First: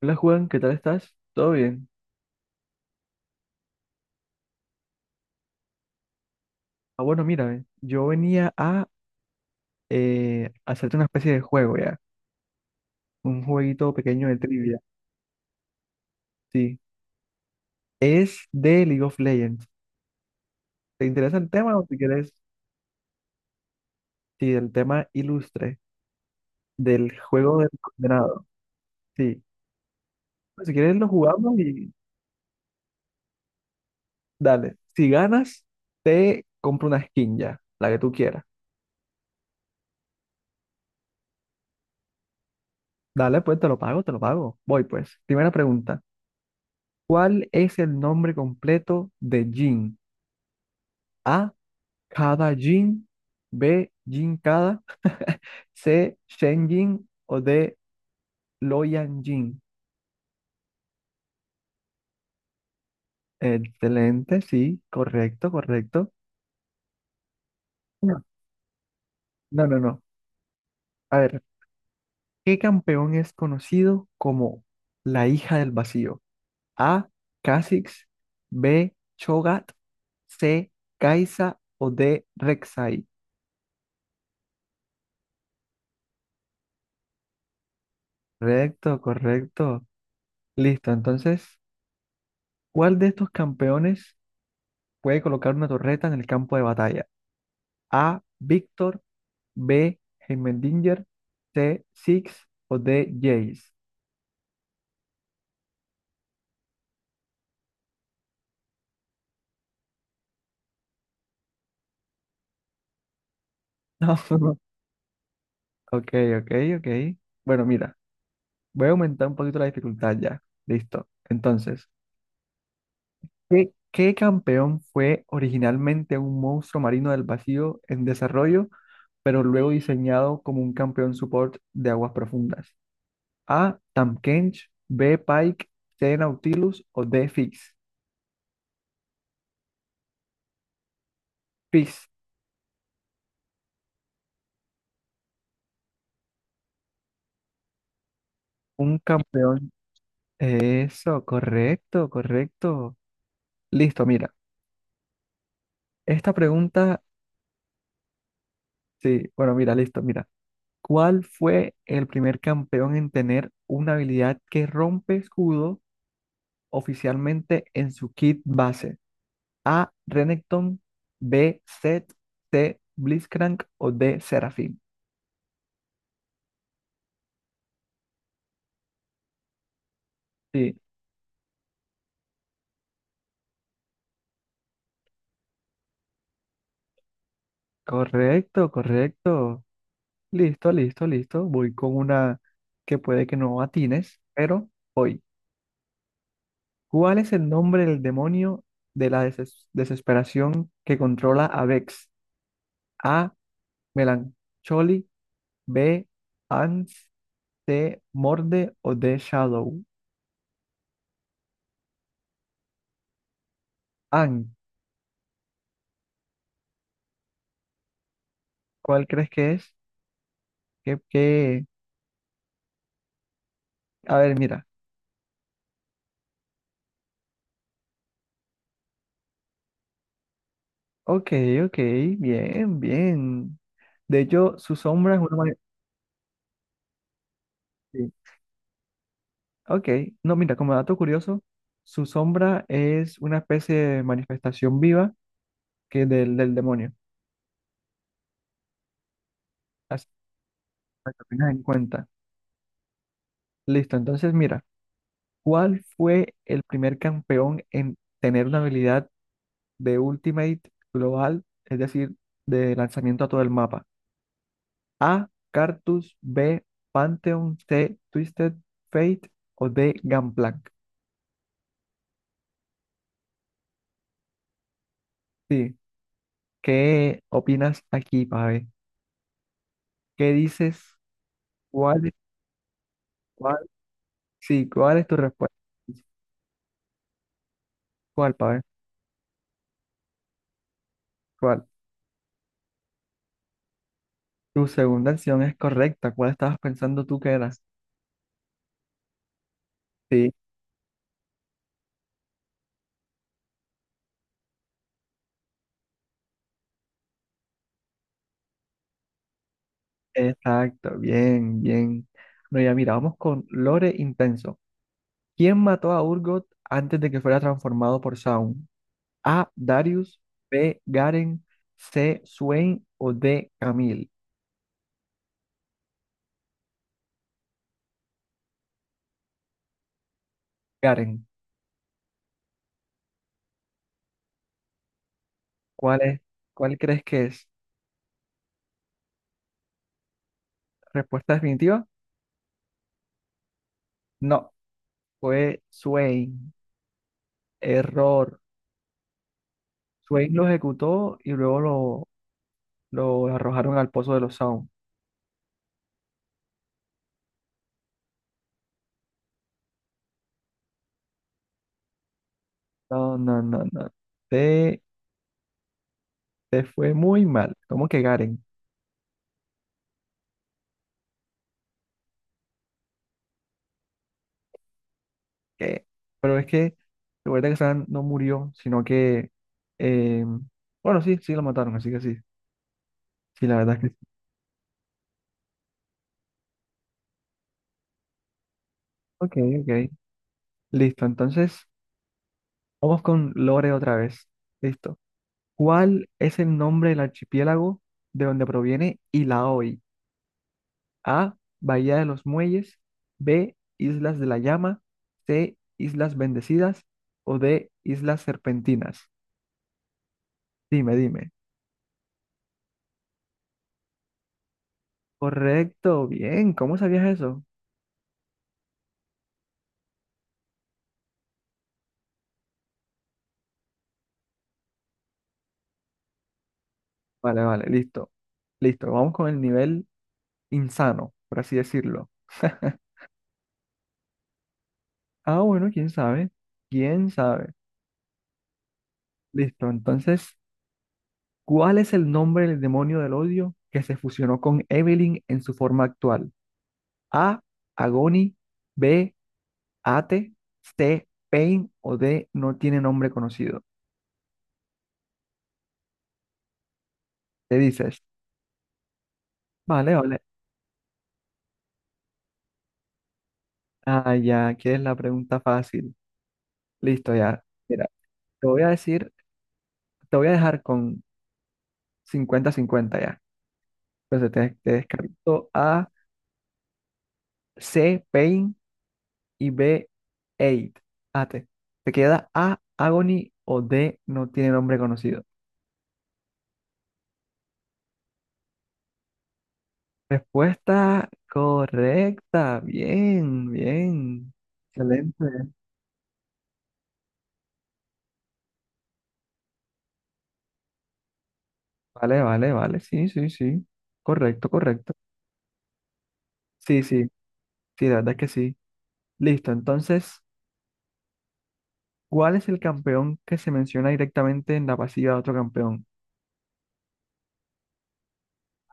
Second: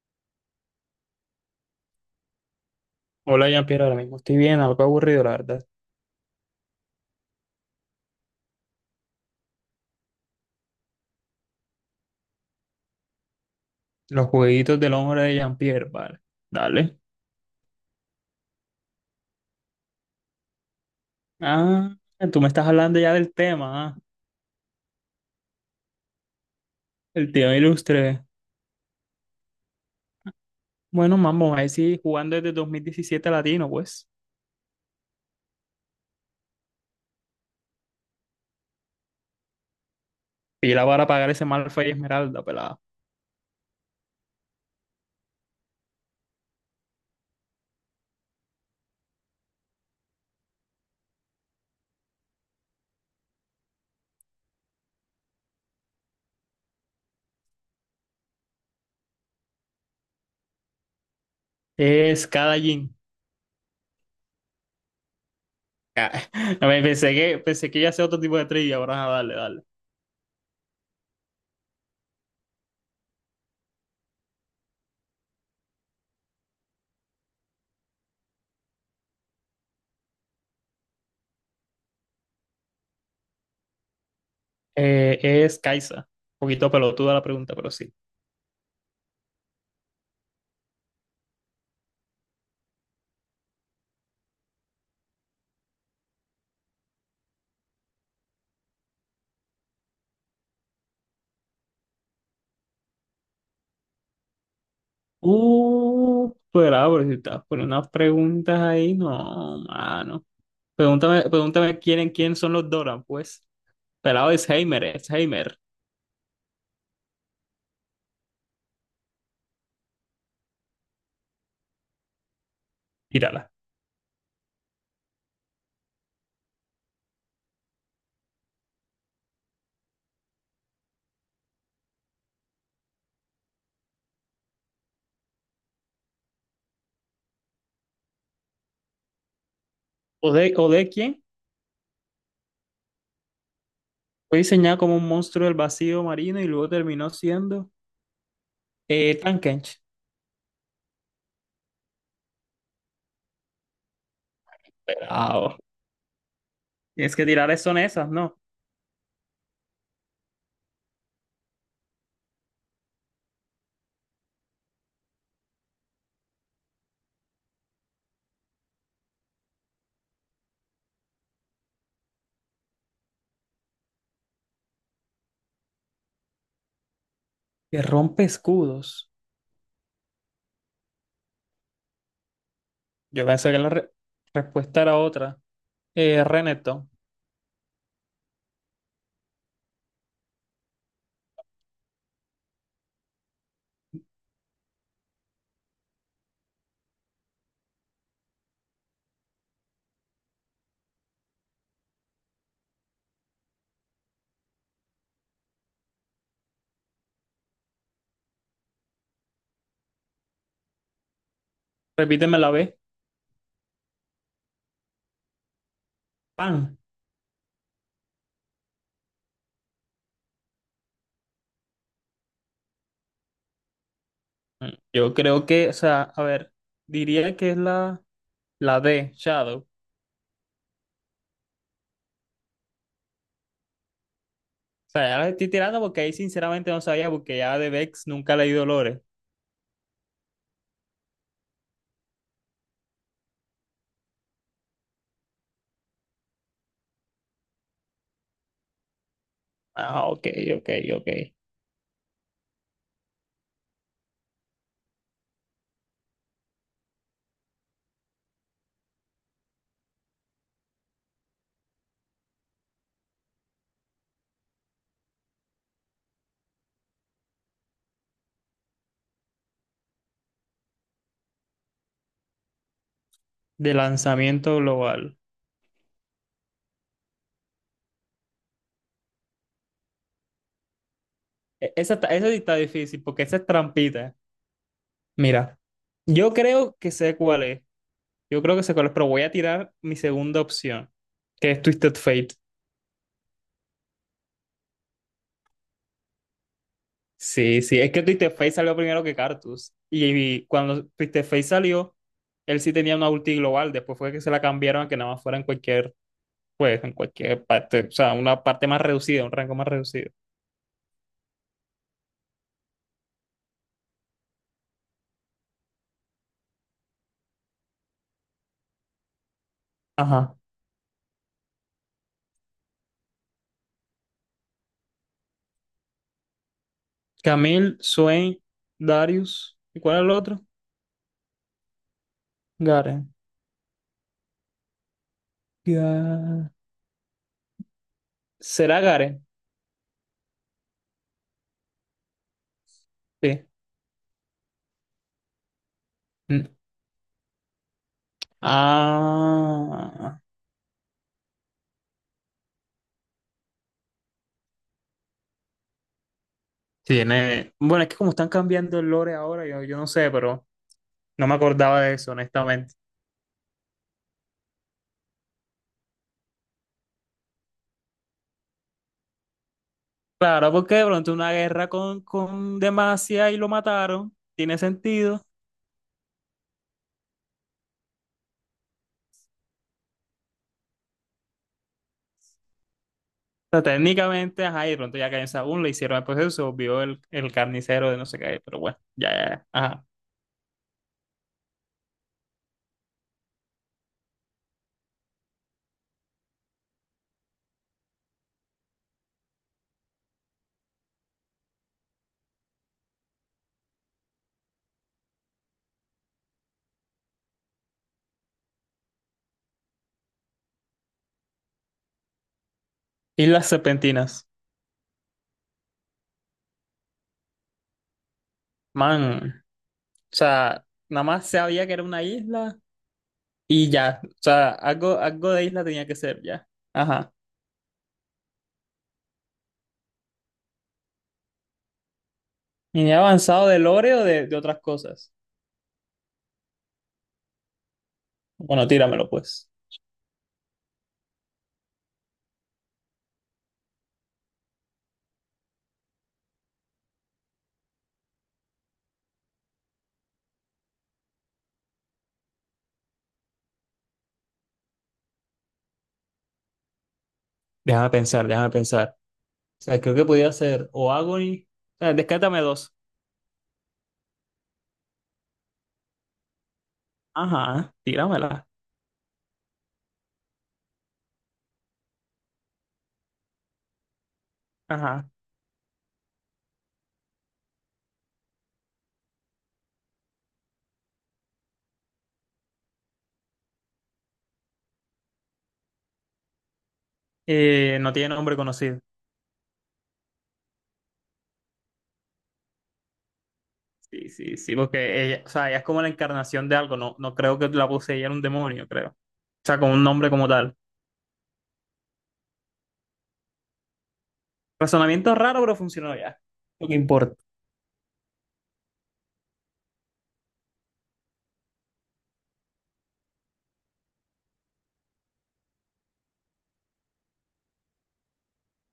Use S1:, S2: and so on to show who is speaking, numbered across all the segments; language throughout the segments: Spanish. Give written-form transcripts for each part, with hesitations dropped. S1: Hola Juan, ¿qué tal estás? ¿Todo bien?
S2: Hola Jean-Pierre, ahora mismo estoy bien, algo aburrido, la verdad.
S1: Ah, bueno, mira, yo venía a hacerte una especie de juego ya, un jueguito
S2: Los
S1: pequeño de trivia,
S2: jueguitos del hombre de Jean-Pierre, vale.
S1: sí.
S2: Dale.
S1: Es de League of Legends. ¿Te interesa el tema o si
S2: Ah,
S1: quieres,
S2: tú me estás hablando ya del tema, ah.
S1: sí, el tema ilustre del
S2: El tema
S1: juego del
S2: ilustre.
S1: condenado? Sí. Pues, si quieres lo
S2: Bueno, vamos
S1: jugamos
S2: a ver
S1: y
S2: si jugando desde 2017 latino, pues.
S1: dale. Si ganas, te compro una skin ya, la que tú quieras.
S2: Pila para pagar ese mal y esmeralda, pelada.
S1: Dale, pues te lo pago, te lo pago. Voy pues. Primera pregunta. ¿Cuál es el nombre completo de Jin? A. Cada Jin, B. Jin Kada, C. Shen Jin o D. Loyan Jin.
S2: Es cada jean.
S1: Excelente, sí, correcto, correcto.
S2: A ver, pensé que iba a ser otro
S1: No,
S2: tipo de trivia, ahora ah, dale, dale.
S1: no, no, no. A ver, ¿qué campeón es conocido como la hija del vacío? A. Kha'Zix, B. Chogat, C. Kaisa o D. Rek'Sai.
S2: Es Kaisa. Un poquito pelotuda la pregunta, pero sí.
S1: Correcto, correcto. Listo, entonces, ¿cuál de estos campeones puede colocar una torreta en el campo de batalla? A. Víctor. B. Heimendinger. C. Six. O D. Jace.
S2: Pero si estás poniendo unas preguntas ahí, no, mano. Pregúntame quién, en quién son los Doran, pues.
S1: No,
S2: Pelado es
S1: no.
S2: Heimer, es Heimer.
S1: Ok, ok, ok. Bueno, mira, voy a aumentar un poquito la dificultad ya. Listo. Entonces,
S2: Tírala.
S1: ¿qué campeón fue originalmente un monstruo marino del vacío en desarrollo, pero luego diseñado como un campeón support de aguas profundas? A. Tahm Kench. B. Pike. C. Nautilus. O D. Fix.
S2: Ode quién?
S1: Fix,
S2: Fue diseñado como un monstruo del vacío marino y luego terminó siendo
S1: un campeón.
S2: Tankench.
S1: Eso, correcto, correcto. Listo, mira.
S2: Pelado.
S1: Esta pregunta,
S2: Tienes que tirar son esas, ¿no?
S1: sí, bueno, mira, listo, mira. ¿Cuál fue el primer campeón en tener una habilidad que rompe escudo oficialmente en su kit base? A. Renekton, B. Zed, C. Blitzcrank o D. Seraphine.
S2: Que rompe escudos.
S1: Sí,
S2: Yo pensé que la respuesta era otra. Renekton.
S1: correcto, correcto. Listo, listo, listo. Voy con una que puede que no atines, pero voy. ¿Cuál es el nombre del demonio de la desesperación que controla a Vex? A. Melancholy. B. Ans. C. Morde o D. Shadow.
S2: Repíteme la B.
S1: An.
S2: Pan.
S1: ¿Cuál crees que es? ¿Qué, qué? A ver, mira.
S2: Yo creo que, o sea, a ver, diría que es la, la D, Shadow.
S1: Ok, ok. Bien, bien. De hecho, su
S2: Sea,
S1: sombra
S2: ya
S1: es
S2: la
S1: una...
S2: estoy
S1: ma-
S2: tirando porque ahí sinceramente no sabía, porque ya de Vex
S1: sí,
S2: nunca leí Dolores.
S1: ok. No, mira, como dato curioso, su sombra es una especie de manifestación viva que del demonio. Así
S2: Ah, ok, ok, ok.
S1: para que lo tengas en cuenta. Listo, entonces mira, ¿cuál fue el primer campeón en tener una habilidad de Ultimate global, es decir, de lanzamiento a todo el mapa? A, Cartus, B, Pantheon, C, Twisted Fate o D, Gangplank.
S2: De lanzamiento global.
S1: Sí, ¿qué opinas aquí, Pave? ¿Qué dices?
S2: Esa,
S1: ¿Cuál es,
S2: esa sí está difícil porque esa es
S1: cuál?
S2: trampita.
S1: Sí, ¿cuál es tu respuesta?
S2: Mira, yo creo que sé cuál es.
S1: ¿Cuál,
S2: Yo creo
S1: Pave?
S2: que sé cuál es, pero voy a tirar mi segunda opción, que es
S1: ¿Cuál?
S2: Twisted Fate.
S1: Tu segunda acción es correcta. ¿Cuál estabas pensando tú que era?
S2: Sí, sí, es que Twisted Fate salió primero que Cartus. Y,
S1: Sí.
S2: y cuando Twisted Fate salió, él sí tenía una ulti global. Después fue que se la cambiaron a que nada más fuera en cualquier, pues en cualquier parte, o sea, una parte más reducida, un rango más reducido.
S1: Exacto, bien, bien. Bueno, ya mira, vamos con Lore Intenso. ¿Quién mató a Urgot antes de que fuera transformado por Zaun? A. Darius,
S2: Ajá.
S1: B. Garen, C. Swain o D. Camille.
S2: Camille, Swain, Darius, ¿y cuál es el otro?
S1: Garen,
S2: Garen.
S1: ¿cuál es,
S2: Ga-
S1: cuál crees que es?
S2: ¿Será Garen?
S1: ¿Respuesta definitiva?
S2: Sí.
S1: No, fue
S2: Mm.
S1: Swain. Error.
S2: Ah,
S1: Swain lo ejecutó y luego lo arrojaron al pozo de los Zaun.
S2: tiene. Bueno, es que como están cambiando el lore ahora, yo no sé, pero no me acordaba de eso, honestamente.
S1: No, no, no, no. Te, te fue muy mal. ¿Cómo que Garen?
S2: Claro, porque de pronto una guerra con Demacia y lo mataron, tiene sentido.
S1: ¿Qué? Pero es que, recuerda que Sam no murió, sino que, eh, bueno, sí, sí lo mataron, así que sí, sí, la
S2: Sea,
S1: verdad es que sí.
S2: técnicamente, ajá, y de pronto ya Caín Saúl le hicieron el proceso, se volvió el carnicero de no sé qué, pero bueno, ya, ya,
S1: Ok,
S2: ya, ajá.
S1: ok, listo, entonces vamos con Lore otra vez, listo. ¿Cuál es el nombre del archipiélago de donde proviene Ilaoi? A, Bahía de los Muelles, B, Islas de la Llama, C, Islas Bendecidas o D, Islas Serpentinas. Dime, dime.
S2: Islas Serpentinas,
S1: Correcto, bien, ¿cómo sabías eso?
S2: man, o sea, nada más sabía que era una isla y ya, o sea, algo, algo de isla tenía que ser, ya, ajá.
S1: Vale, vale, listo. Listo, vamos con el nivel insano, por así decirlo.
S2: Y ni he avanzado de lore o de otras cosas.
S1: Ah, bueno, quién sabe. ¿Quién sabe?
S2: Bueno, tíramelo pues.
S1: Listo, entonces, ¿cuál es el nombre del demonio del odio que se fusionó con Evelyn en su forma actual? A, Agony, B, Ate, C, Pain o D, no tiene nombre conocido. Te
S2: Déjame
S1: dices,
S2: pensar, déjame pensar. O sea,
S1: vale,
S2: creo que
S1: vale.
S2: podía ser o Agony, o sea, descártame dos.
S1: Ah, ya, ¿quieres la pregunta fácil? Listo, ya.
S2: Ajá,
S1: Mira, te
S2: tíramela.
S1: voy a decir, te voy a dejar con 50-50 ya. Entonces te
S2: Ajá.
S1: descarto A, C, Pain y B, Eight. Ate. Te queda A, Agony o D, no tiene nombre conocido.
S2: No tiene nombre conocido.
S1: Respuesta correcta. Bien,
S2: Sí,
S1: bien.
S2: sí, sí, porque ella, o sea,
S1: Excelente.
S2: ella es como la encarnación de algo, no, no creo que la poseyera un demonio, creo. O sea, con un nombre como tal.
S1: Vale, vale, vale. Sí, sí, sí. Correcto, correcto.
S2: Razonamiento raro, pero funcionó ya. Lo que
S1: Sí, sí,
S2: importa.
S1: sí, la verdad es que sí. Listo, entonces, ¿cuál es el campeón que se menciona directamente en la pasiva de otro campeón?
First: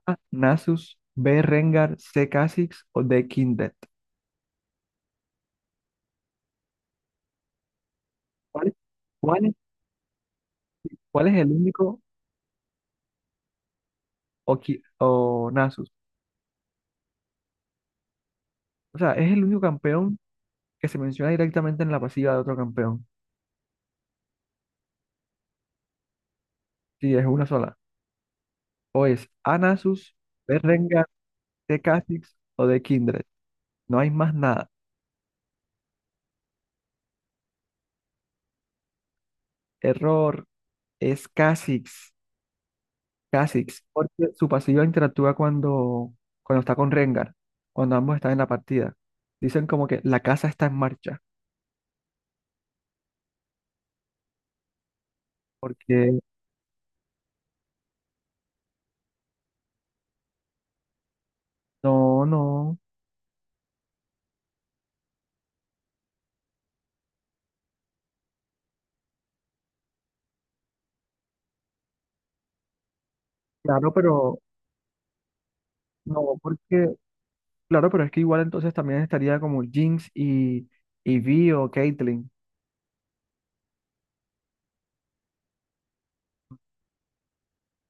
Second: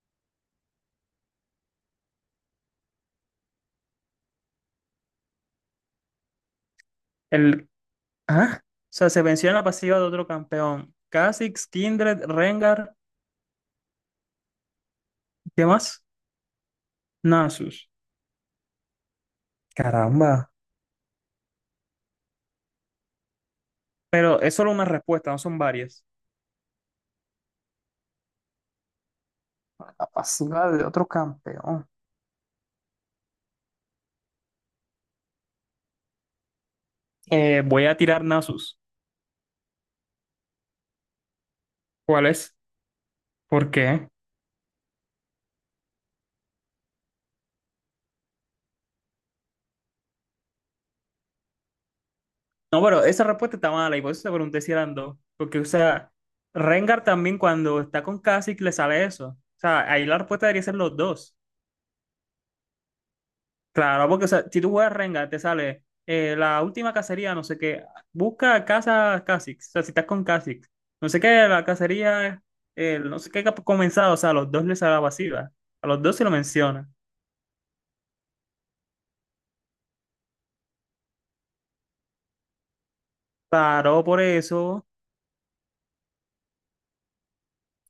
S1: A, Nasus, B, Rengar, C, Kha'Zix o D, Kindred.
S2: El, ah, o
S1: ¿Cuál es,
S2: sea, se
S1: cuál
S2: venció en
S1: es-
S2: la pasiva de otro campeón.
S1: ¿Cuál es el
S2: Kha'Zix,
S1: único
S2: Kindred, Rengar,
S1: Oki- o
S2: ¿qué
S1: Nasus?
S2: más? Nasus.
S1: O sea, es el único campeón
S2: Caramba.
S1: que se menciona directamente en la pasiva de otro campeón.
S2: Pero es solo una respuesta, no son varias.
S1: Sí, es una sola. O es
S2: La
S1: Anasus, de
S2: pasiva de
S1: Rengar,
S2: otro
S1: de
S2: campeón.
S1: Kha'Zix o de Kindred. No hay más nada.
S2: Voy a tirar Nasus.
S1: Error, es Kha'Zix.
S2: ¿Cuál es? ¿Por
S1: Kha'Zix,
S2: qué?
S1: porque su pasiva interactúa cuando está con Rengar, cuando ambos están en la partida. Dicen como que la casa está en marcha,
S2: No, pero esa respuesta está mala y por eso te pregunté si eran dos. Porque, o sea,
S1: porque
S2: Rengar también cuando está con Kha'Zix le sale eso. O sea, ahí la respuesta debería ser los dos.
S1: no, no,
S2: Claro, porque o sea, si tú juegas Rengar, te sale la última cacería, no sé qué. Busca casa Kha'Zix. O sea, si estás con Kha'Zix. No sé qué, la cacería, no sé qué ha
S1: claro,
S2: comenzado. O sea, a
S1: pero
S2: los dos les sale la pasiva. A los dos se lo
S1: no,
S2: menciona.
S1: porque claro, pero es que igual entonces también estaría como Jinx y Vi o Caitlyn.
S2: Claro, por eso.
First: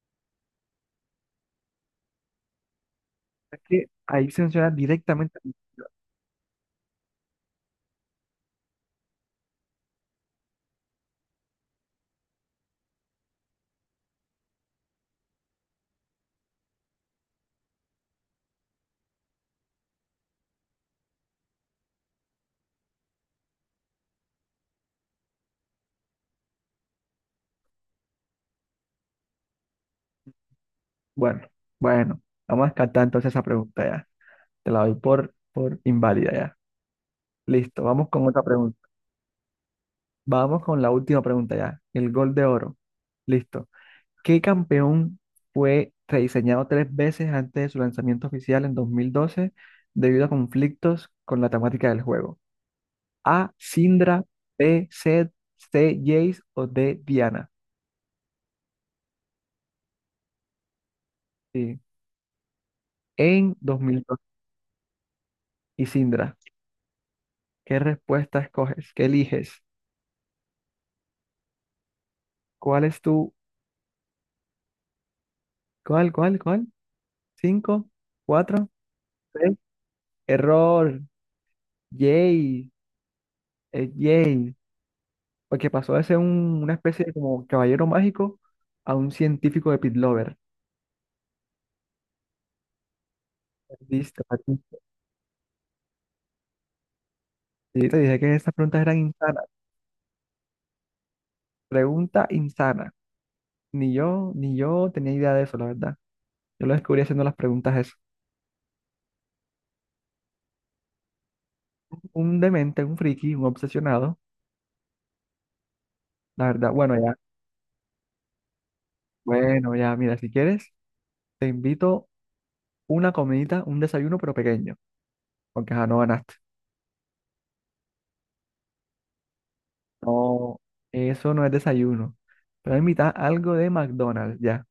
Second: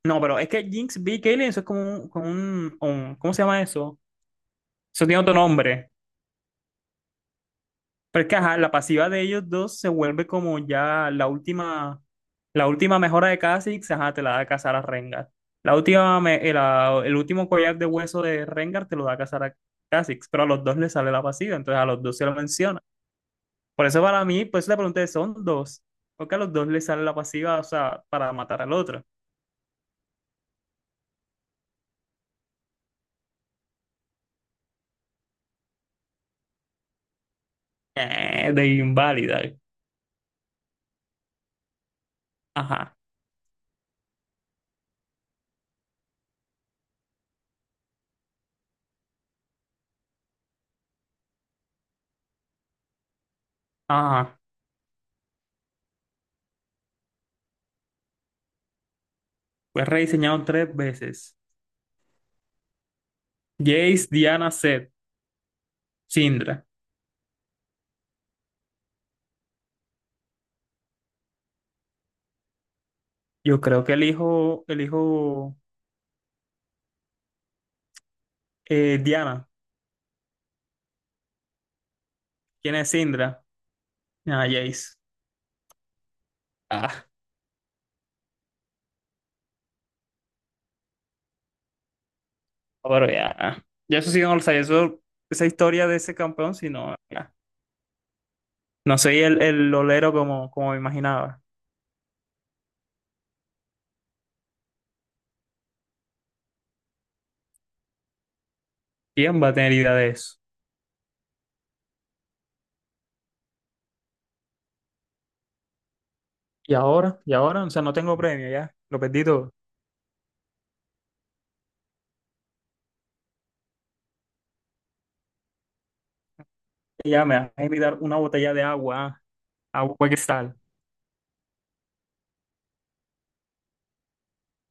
S2: No, pero es que Jinx, B, y Kayle, eso es como un, ¿cómo se
S1: Es
S2: llama
S1: que
S2: eso?
S1: ahí se menciona
S2: Eso tiene otro
S1: directamente.
S2: nombre. Porque ajá, la pasiva de ellos dos se vuelve como ya la última mejora de Kha'Zix, ajá, te la da Cazar a Rengar. La última, el último collar de hueso de Rengar te lo da Cazar a Kha'Zix, pero a los dos les sale la pasiva, entonces a los dos se lo menciona. Por eso para mí, pues le pregunté, son dos, porque a los dos les sale la pasiva, o sea, para matar al otro.
S1: Bueno, bueno, vamos a descartar entonces esa pregunta ya. Te la doy por inválida ya. Listo, vamos con otra
S2: De
S1: pregunta.
S2: inválida.
S1: Vamos con la última pregunta ya. El gol de oro.
S2: Ajá,
S1: Listo. ¿Qué campeón fue rediseñado tres veces antes de su lanzamiento oficial en 2012 debido a conflictos con la temática del juego? A, Sindra,
S2: ajá.
S1: B, Seth, C, Jace o D, Diana.
S2: Fue rediseñado 3 veces.
S1: Sí. En dos mil
S2: Jace,
S1: dos
S2: Diana, Zed,
S1: y Sindra,
S2: Syndra.
S1: ¿qué respuesta escoges? ¿Qué eliges? ¿Cuál es tu?
S2: Yo creo que elijo, elijo
S1: ¿Cuál, cuál, cuál? ¿Cinco? ¿Cuatro?
S2: Diana.
S1: ¿Tres? Error. Yay.
S2: ¿Quién es Indra?
S1: Es
S2: Ah,
S1: Yay.
S2: Jace.
S1: Porque pasó de ser un- una especie
S2: Ah,
S1: de como caballero mágico a un científico de Pit Lover.
S2: pero ya. Ya eso sí
S1: Perdiste,
S2: no lo sabía.
S1: perdiste.
S2: Eso, esa historia de ese campeón, si no, ya.
S1: Sí, te dije que esas preguntas
S2: No
S1: eran
S2: soy
S1: insanas.
S2: el olero como, como me imaginaba.
S1: Pregunta insana. Ni yo tenía idea de eso, la verdad. Yo lo descubrí haciendo las preguntas eso.
S2: ¿Quién va a tener idea de eso?
S1: Un demente, un friki, un obsesionado. La verdad, bueno, ya.
S2: Y ahora, o sea, no tengo premio ya. Lo perdí todo.
S1: Bueno, ya, mira, si quieres, te invito una comidita, un desayuno, pero pequeño. Porque ya no ganaste.
S2: Y ya me vas a invitar una botella de agua, ah, agua cristal.
S1: No, eso no es desayuno. Pero invita algo de McDonald's, ya.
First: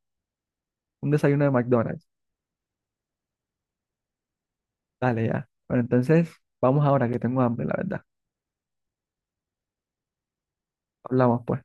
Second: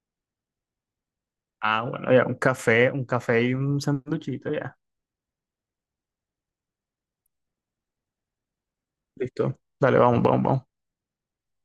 S1: Un desayuno de
S2: Ah,
S1: McDonald's.
S2: bueno, ya, un café y un sanduchito, ya.
S1: Dale, ya. Bueno, entonces, vamos ahora que tengo hambre, la verdad.
S2: Listo. Dale, vamos, vamos, vamos.
S1: Hablamos, pues.